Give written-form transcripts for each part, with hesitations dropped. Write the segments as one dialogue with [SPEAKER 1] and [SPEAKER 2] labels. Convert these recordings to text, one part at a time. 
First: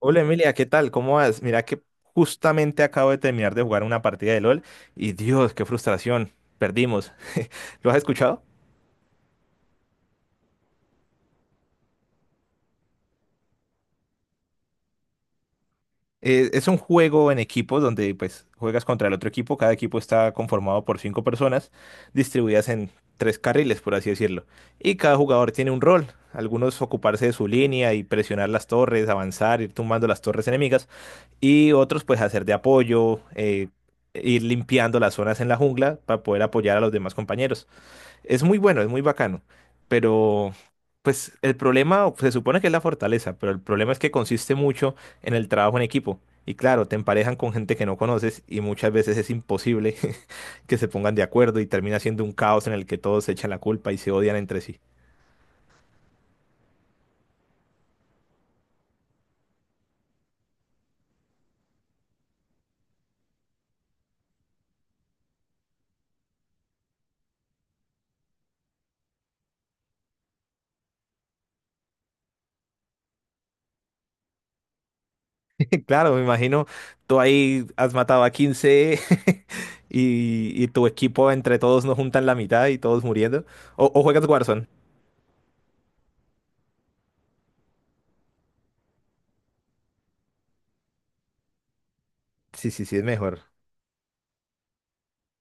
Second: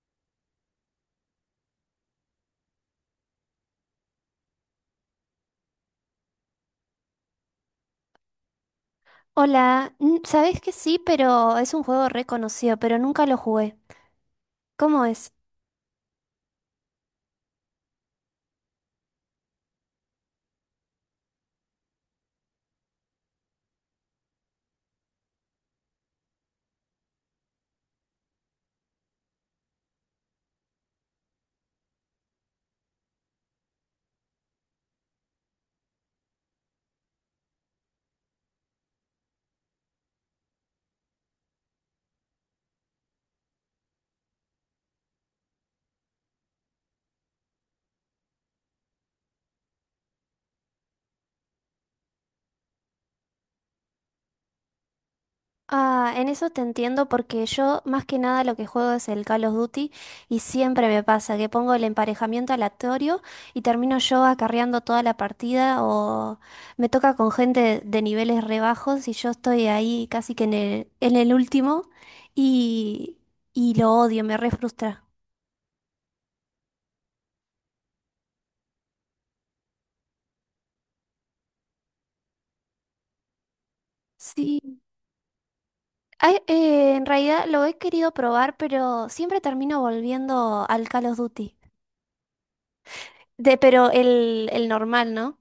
[SPEAKER 1] Hola Emilia, ¿qué tal? ¿Cómo vas? Mira que justamente acabo de terminar de jugar una partida de LOL y Dios, qué frustración, perdimos. ¿Lo has escuchado?
[SPEAKER 2] Hola, ¿sabés que sí? Pero es un juego reconocido, pero nunca lo jugué. ¿Cómo es?
[SPEAKER 1] Es un juego en equipos donde pues juegas contra el otro equipo, cada equipo está conformado por cinco personas distribuidas en tres carriles, por así decirlo, y cada jugador tiene un rol, algunos ocuparse de su línea y presionar las torres, avanzar, ir tumbando las torres enemigas y otros pues hacer de apoyo, ir limpiando las zonas en la jungla para poder apoyar a los demás compañeros. Es muy bueno, es muy bacano, pero pues el problema se supone que es la fortaleza, pero el problema es que consiste mucho en el trabajo en equipo. Y claro, te emparejan con gente que no conoces y muchas veces es imposible que se pongan de acuerdo y termina siendo un caos en el que todos se echan la culpa y se odian entre sí.
[SPEAKER 2] Ah, en eso te entiendo porque yo más que nada lo que juego es el Call of Duty y siempre me pasa que pongo el emparejamiento aleatorio y termino yo acarreando toda la partida o me toca con gente de niveles rebajos y yo estoy ahí casi que en el último y, y lo odio, me re frustra.
[SPEAKER 1] Claro, me imagino, tú ahí has matado a 15 y tu equipo entre todos no juntan la mitad y todos muriendo. O juegas Warzone.
[SPEAKER 2] Sí. Ay, en realidad lo he querido probar, pero siempre termino volviendo al Call of Duty.
[SPEAKER 1] Sí, sí, sí, es mejor.
[SPEAKER 2] Pero el normal, ¿no?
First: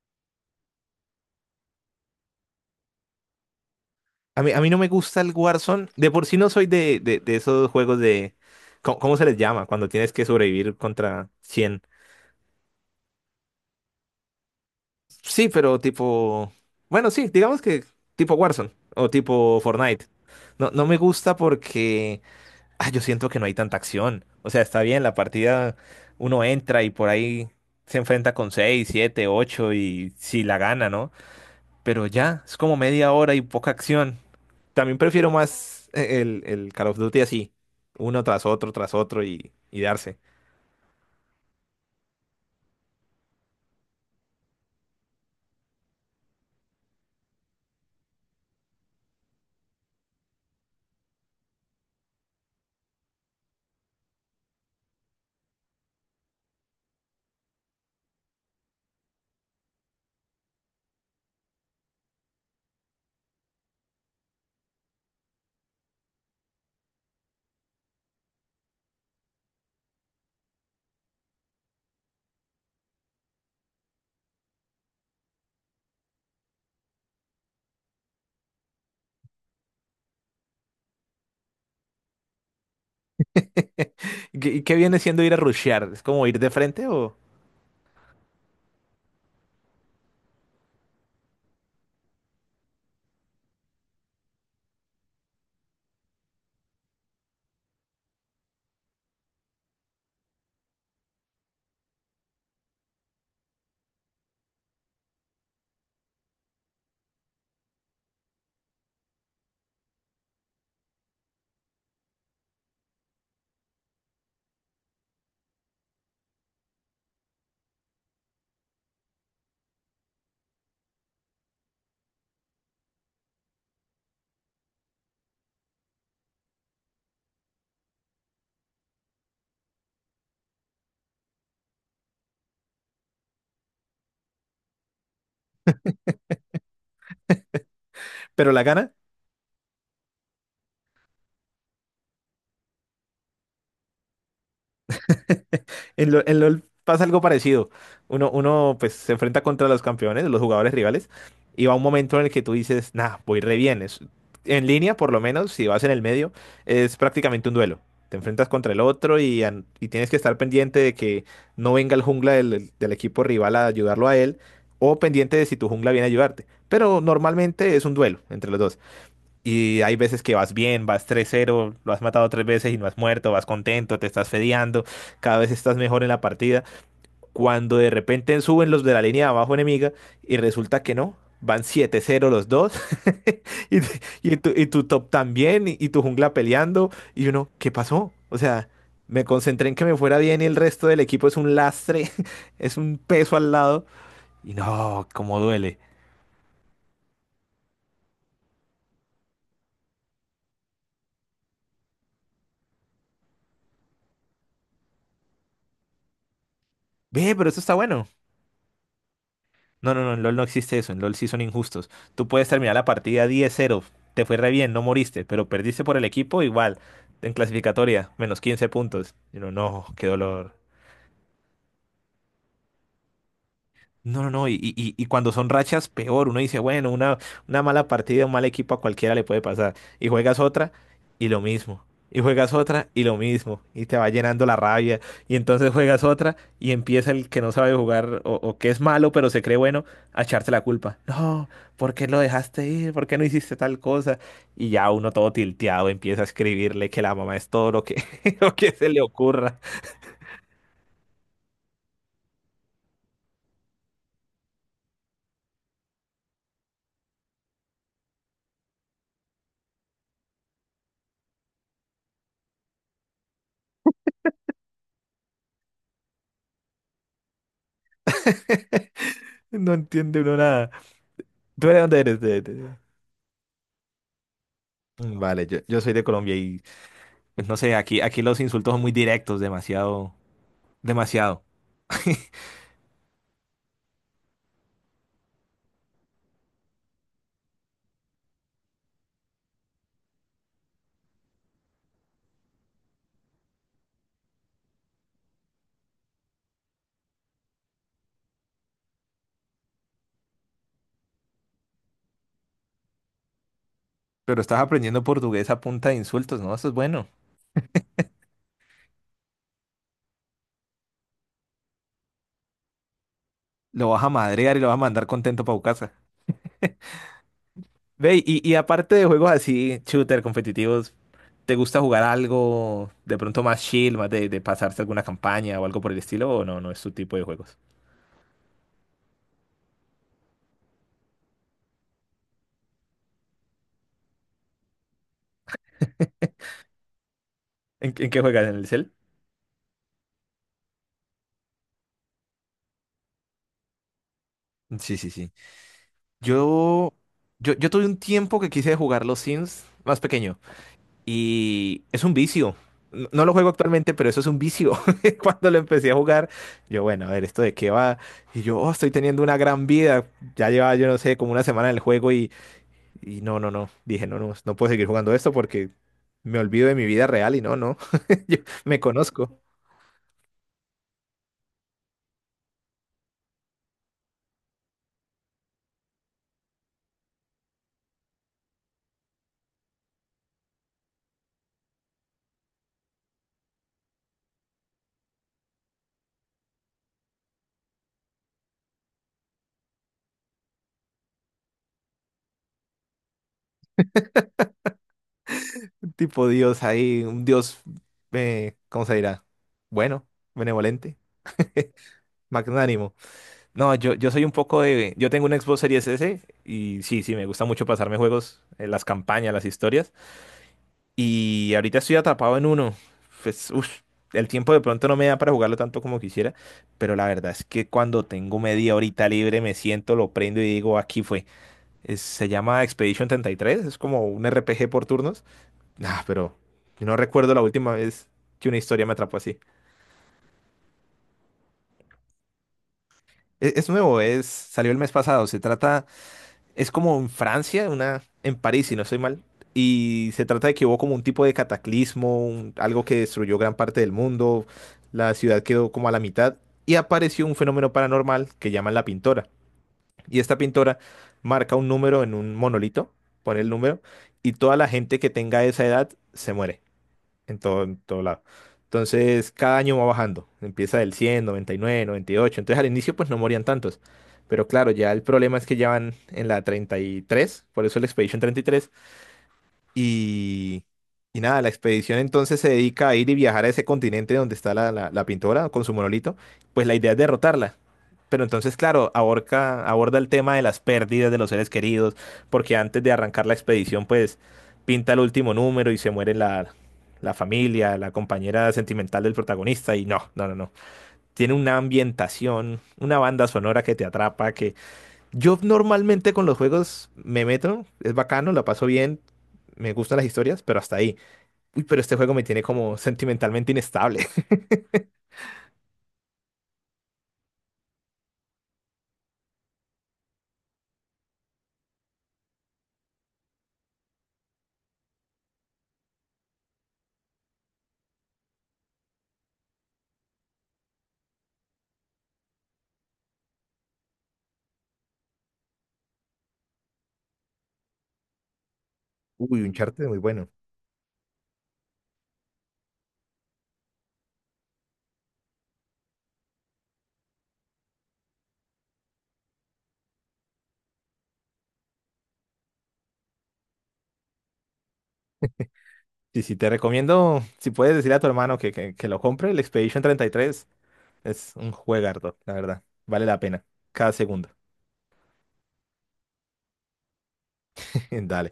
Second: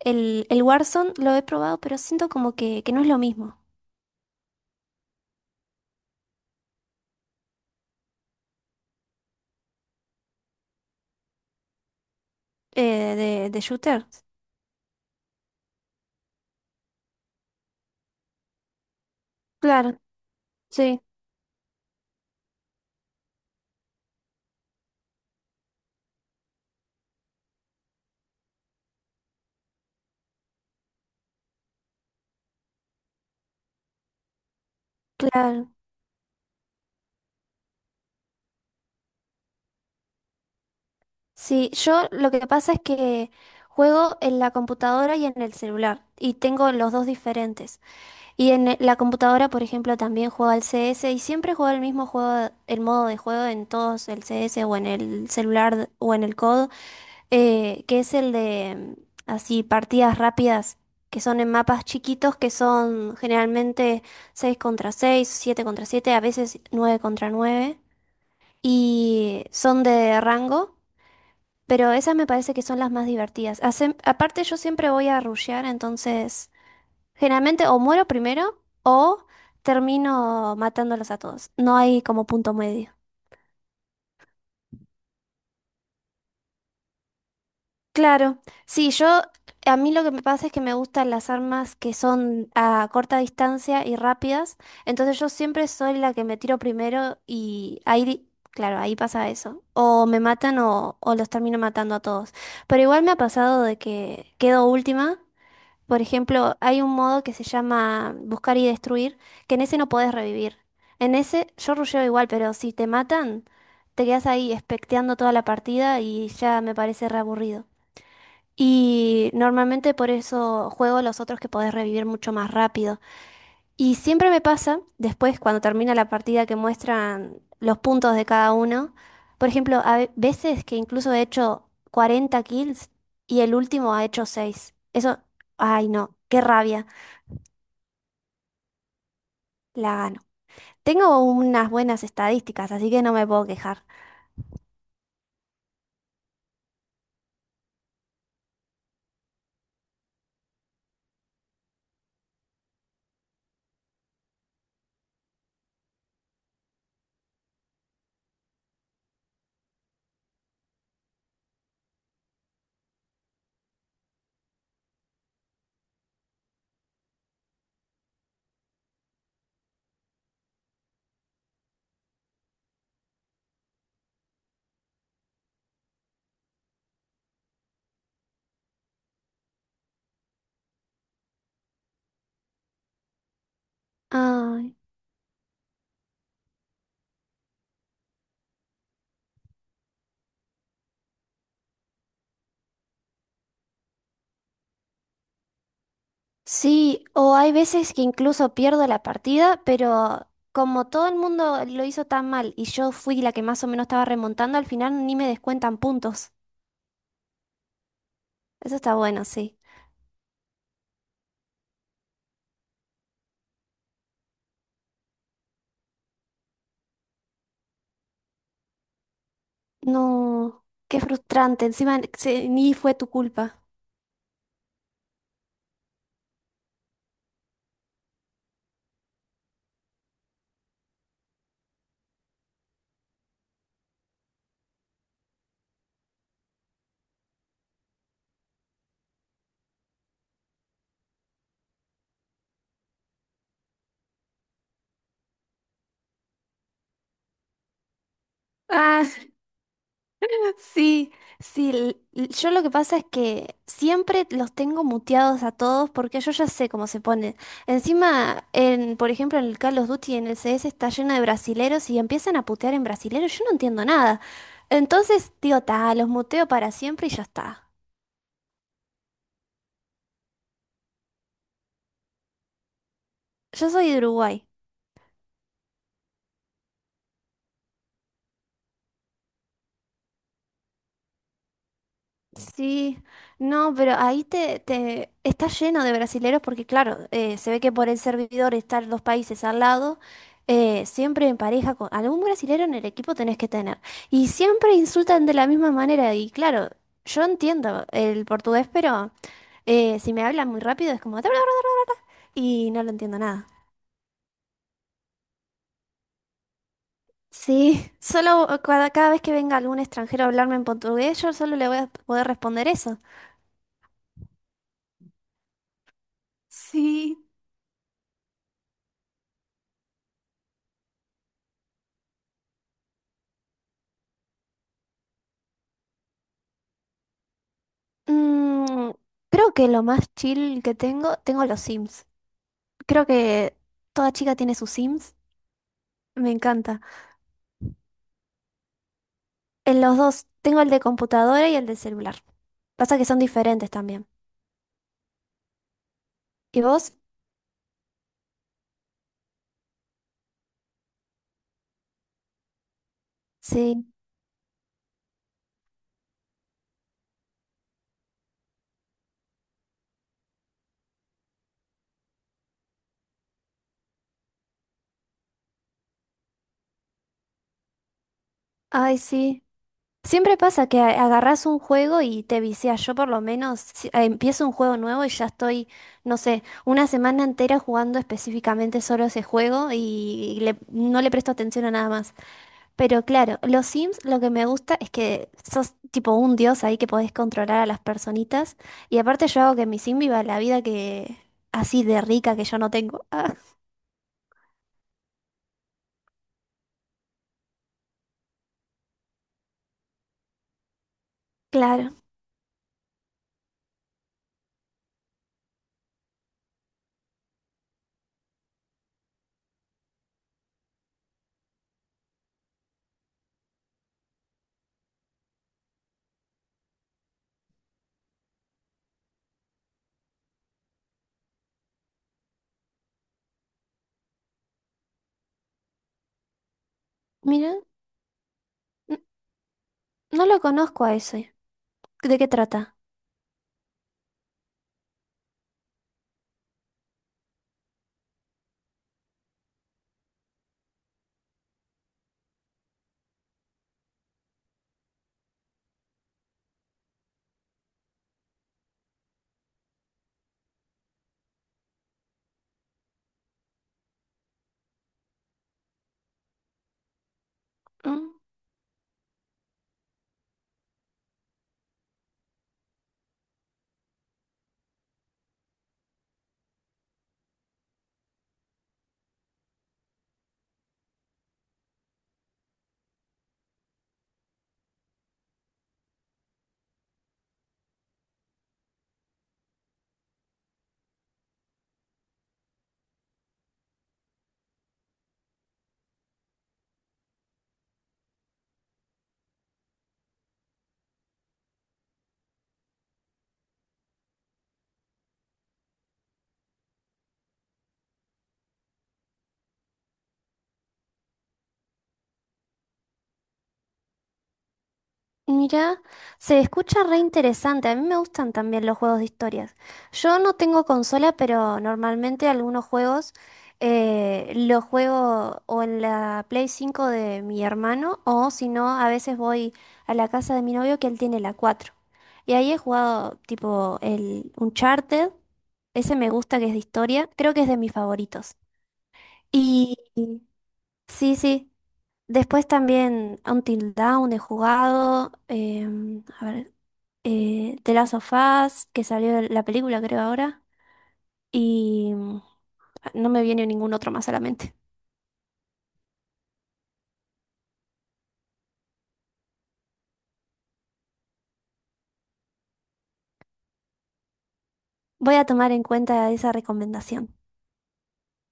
[SPEAKER 2] El Warzone lo he probado, pero siento como que no es lo mismo.
[SPEAKER 1] A mí no me gusta el Warzone. De por sí no soy de esos juegos de... ¿Cómo se les llama? Cuando tienes que sobrevivir contra 100.
[SPEAKER 2] De shooter.
[SPEAKER 1] Sí, pero tipo... Bueno, sí, digamos que tipo Warzone o tipo
[SPEAKER 2] Claro,
[SPEAKER 1] Fortnite. No, no me
[SPEAKER 2] sí,
[SPEAKER 1] gusta porque... ah, yo siento que no hay tanta acción. O sea, está bien, la partida uno entra y por ahí se enfrenta con 6, 7, 8 y si la gana, ¿no? Pero ya, es como media hora y poca acción. También prefiero
[SPEAKER 2] claro.
[SPEAKER 1] más el Call of Duty así, uno tras otro y darse.
[SPEAKER 2] Sí, yo lo que pasa es que juego en la computadora y en el celular, y tengo los dos diferentes. Y en la computadora, por ejemplo, también juego al CS y siempre juego el mismo juego, el modo de juego en todos, el CS o en el celular o en el COD, que es el de así partidas rápidas, que son en mapas chiquitos, que son generalmente 6 contra seis, 7 contra siete, a veces 9 contra nueve, y son de rango, pero esas me parece que son las más divertidas. Hacen- aparte yo siempre voy a rushear, entonces... Generalmente o muero primero o termino matándolos a todos. No hay como punto medio.
[SPEAKER 1] Y qué viene siendo ir a rushear? ¿Es como ir de frente o...?
[SPEAKER 2] Claro, sí, yo a mí lo que me pasa es que me gustan las armas que son a corta distancia y rápidas, entonces yo siempre soy la que me tiro primero y ahí, di- claro, ahí pasa eso. O me matan o los termino matando a todos. Pero igual me ha pasado de que quedo última. Por ejemplo, hay un modo que se llama buscar y destruir, que en ese no podés revivir. En ese yo rusheo igual, pero si te matan, te quedas ahí especteando toda la partida y ya me parece reaburrido. Y normalmente por eso juego los otros que podés revivir mucho más rápido. Y siempre me pasa, después cuando termina la partida que muestran los puntos de cada uno, por ejemplo, a veces que incluso he hecho 40 kills y el último ha hecho 6. Eso, ay no, qué rabia.
[SPEAKER 1] ¿Pero la gana?
[SPEAKER 2] La gano. Tengo unas buenas estadísticas, así que no me puedo quejar.
[SPEAKER 1] En LOL pasa algo parecido. Uno pues se enfrenta contra los campeones, los jugadores rivales, y va un momento en el que tú dices, nah, voy re bien. En línea, por lo menos, si vas en el medio, es prácticamente un duelo. Te enfrentas contra el otro y tienes que estar pendiente de que no venga el jungla del equipo rival a ayudarlo a él, o pendiente de si tu jungla viene a ayudarte. Pero normalmente es un duelo entre los dos. Y hay veces que vas bien, vas 3-0 lo has matado tres veces y no has muerto, vas contento, te estás fedeando, cada vez estás mejor en la partida. Cuando de repente suben los de la línea de abajo enemiga y resulta que no, van 7-0 los dos y, y tu, y
[SPEAKER 2] Ay,
[SPEAKER 1] tu top también y tu jungla peleando y uno, ¿qué pasó? O sea, me concentré en que me fuera bien y el resto del equipo es un lastre, es un peso al lado y no, cómo duele.
[SPEAKER 2] sí, o hay veces que incluso pierdo la partida, pero como todo el mundo lo hizo tan mal y yo fui la que más o menos estaba remontando, al final ni me descuentan puntos.
[SPEAKER 1] Ve, pero eso está bueno.
[SPEAKER 2] Eso está bueno, sí.
[SPEAKER 1] No, no, no, en LOL no existe eso, en LOL sí son injustos. Tú puedes terminar la partida 10-0, te fue re bien, no moriste, pero perdiste por el equipo igual, en clasificatoria, menos 15 puntos. Y uno, no, qué dolor.
[SPEAKER 2] No, qué frustrante. Encima ni fue tu culpa.
[SPEAKER 1] No, no, no, y cuando son rachas, peor. Uno dice, bueno, una mala partida, un mal equipo a cualquiera le puede pasar. Y juegas otra y lo mismo. Y juegas otra y lo mismo. Y te va llenando la rabia. Y entonces juegas otra y empieza el que no sabe jugar o que es malo, pero se cree bueno, a echarte la culpa. No, ¿por qué lo dejaste ir? ¿Por qué no hiciste tal cosa? Y ya uno todo tilteado empieza a escribirle que la mamá es todo lo que, lo que se le
[SPEAKER 2] Ah.
[SPEAKER 1] ocurra.
[SPEAKER 2] Sí, sí, yo lo que pasa es que siempre los tengo muteados a todos porque yo ya sé cómo se ponen. Encima, en, por ejemplo, en el Call of Duty, en el CS está lleno de brasileros y empiezan a putear en brasileros, yo no entiendo nada. Entonces digo, ta, los muteo para siempre y ya está.
[SPEAKER 1] No entiende uno nada. ¿Tú de dónde eres?
[SPEAKER 2] Yo soy de Uruguay.
[SPEAKER 1] Mm, vale, yo soy de Colombia y pues, no sé, aquí, aquí los insultos son muy directos, demasiado, demasiado.
[SPEAKER 2] Sí, no, pero ahí te, te está lleno de brasileros porque claro, se ve que por el servidor estar los países al lado, siempre en pareja con algún brasilero en el equipo tenés que tener. Y siempre insultan de la misma manera y claro, yo entiendo el portugués, pero si me hablan muy rápido es como... Y no lo entiendo nada.
[SPEAKER 1] Pero estás aprendiendo portugués a punta de insultos, ¿no? Eso es bueno.
[SPEAKER 2] Sí, solo cada vez que venga algún extranjero a hablarme en portugués, yo solo le voy a poder responder eso.
[SPEAKER 1] Lo vas a madrear y lo vas a mandar contento para casa.
[SPEAKER 2] Sí.
[SPEAKER 1] Ve, y aparte de juegos así, shooter, competitivos, ¿te gusta jugar algo de pronto más chill, más de pasarse alguna campaña o algo por el estilo? ¿O no? No es tu tipo de juegos.
[SPEAKER 2] Mm, Creo que lo más chill que tengo, tengo los Sims. Creo que toda chica tiene sus Sims. Me encanta.
[SPEAKER 1] En qué juegas? ¿En el cel?
[SPEAKER 2] En los dos, tengo el de computadora y el de celular. Pasa que son diferentes también.
[SPEAKER 1] Sí, sí, sí.
[SPEAKER 2] ¿Y
[SPEAKER 1] Yo,
[SPEAKER 2] vos?
[SPEAKER 1] yo tuve un tiempo que quise jugar los Sims más pequeño. Y es un vicio. No lo juego
[SPEAKER 2] Sí.
[SPEAKER 1] actualmente, pero eso es un vicio. Cuando lo empecé a jugar, yo, bueno, a ver, ¿esto de qué va? Y yo, oh, estoy teniendo una gran vida. Ya llevaba, yo no sé, como una semana en el juego y no, no, no. Dije, no, no, no puedo seguir jugando esto porque me olvido de mi vida real y no, no. Yo me
[SPEAKER 2] Ay,
[SPEAKER 1] conozco.
[SPEAKER 2] sí. Siempre pasa que agarrás un juego y te viciás. Yo por lo menos empiezo un juego nuevo y ya estoy, no sé, una semana entera jugando específicamente solo ese juego y no le presto atención a nada más. Pero claro, los Sims lo que me gusta es que sos tipo un dios ahí que podés controlar a las personitas. Y aparte yo hago que mi Sim viva la vida que así de rica que yo no tengo. Ah,
[SPEAKER 1] Un tipo Dios ahí, un Dios, ¿cómo se dirá? Bueno, benevolente,
[SPEAKER 2] claro.
[SPEAKER 1] magnánimo. No, yo soy un poco de... Yo tengo un Xbox Series S y sí, sí, me gusta mucho pasarme juegos, las campañas, las historias. Y ahorita estoy atrapado en uno. Pues, uff, el tiempo de pronto no me da para jugarlo tanto como quisiera, pero la verdad es que cuando tengo media horita libre me siento, lo prendo y digo, aquí fue. Se llama Expedition 33, es como un RPG por turnos. Ah, pero no recuerdo la
[SPEAKER 2] Mira,
[SPEAKER 1] última vez que una historia me
[SPEAKER 2] n-
[SPEAKER 1] atrapó así.
[SPEAKER 2] no lo conozco a ese. ¿De qué trata?
[SPEAKER 1] Es nuevo, es, salió el mes pasado, se trata... es como en Francia, una, en París, si no estoy mal. Y se trata de que hubo como un tipo de cataclismo, un- algo que destruyó gran parte del mundo. La ciudad quedó como a la mitad y apareció un fenómeno paranormal que llaman la pintora. Y esta pintora marca un número en un monolito, pone el número, y toda la gente que tenga esa edad se muere en todo
[SPEAKER 2] Mm.
[SPEAKER 1] lado. Entonces, cada año va bajando. Empieza del 100, 99, 98. Entonces, al inicio, pues no morían tantos. Pero claro, ya el problema es que ya van en la 33, por eso el Expedition 33, y, y nada, la expedición entonces se dedica a ir y viajar a ese continente donde está la pintora con su monolito. Pues la idea es derrotarla. Pero entonces, claro, aborda el tema de las pérdidas de los seres queridos, porque antes de arrancar la expedición, pues pinta el último número y se muere la familia, la compañera sentimental del protagonista. Y no, no, no, no. Tiene una ambientación, una banda sonora que te atrapa, que yo normalmente con los juegos me meto, es bacano, la paso bien, me gustan las historias, pero hasta ahí. Uy, pero este juego me tiene como sentimentalmente inestable.
[SPEAKER 2] Mira, se escucha re interesante. A mí me gustan también los juegos de historias. Yo no tengo consola, pero normalmente algunos juegos los juego o en la Play 5 de mi hermano, o si no, a veces voy a la casa de mi novio que él tiene la cuatro. Y ahí he jugado tipo el Uncharted. Ese me gusta que es de historia. Creo que es de mis favoritos.
[SPEAKER 1] Uy,
[SPEAKER 2] Y
[SPEAKER 1] Uncharted muy
[SPEAKER 2] y-
[SPEAKER 1] bueno.
[SPEAKER 2] sí, sí. Después también Until Dawn he jugado. A ver, The Last of Us, que salió la película, creo, ahora. Y no me viene ningún otro más a la mente.
[SPEAKER 1] Sí, sí, te recomiendo, si puedes decir a tu hermano que lo compre, el Expedition 33 es un juegardo, la verdad. Vale la pena, cada segundo.
[SPEAKER 2] Voy a tomar en cuenta esa recomendación.
[SPEAKER 1] Dale.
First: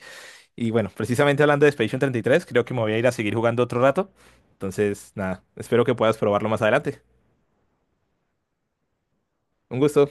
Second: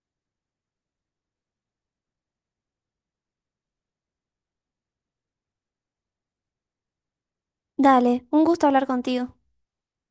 [SPEAKER 1] Y bueno, precisamente hablando de Expedition 33, creo que me voy a ir a seguir jugando otro rato. Entonces, nada, espero que puedas probarlo más adelante.
[SPEAKER 2] Dale, un gusto hablar contigo.
[SPEAKER 1] Un gusto.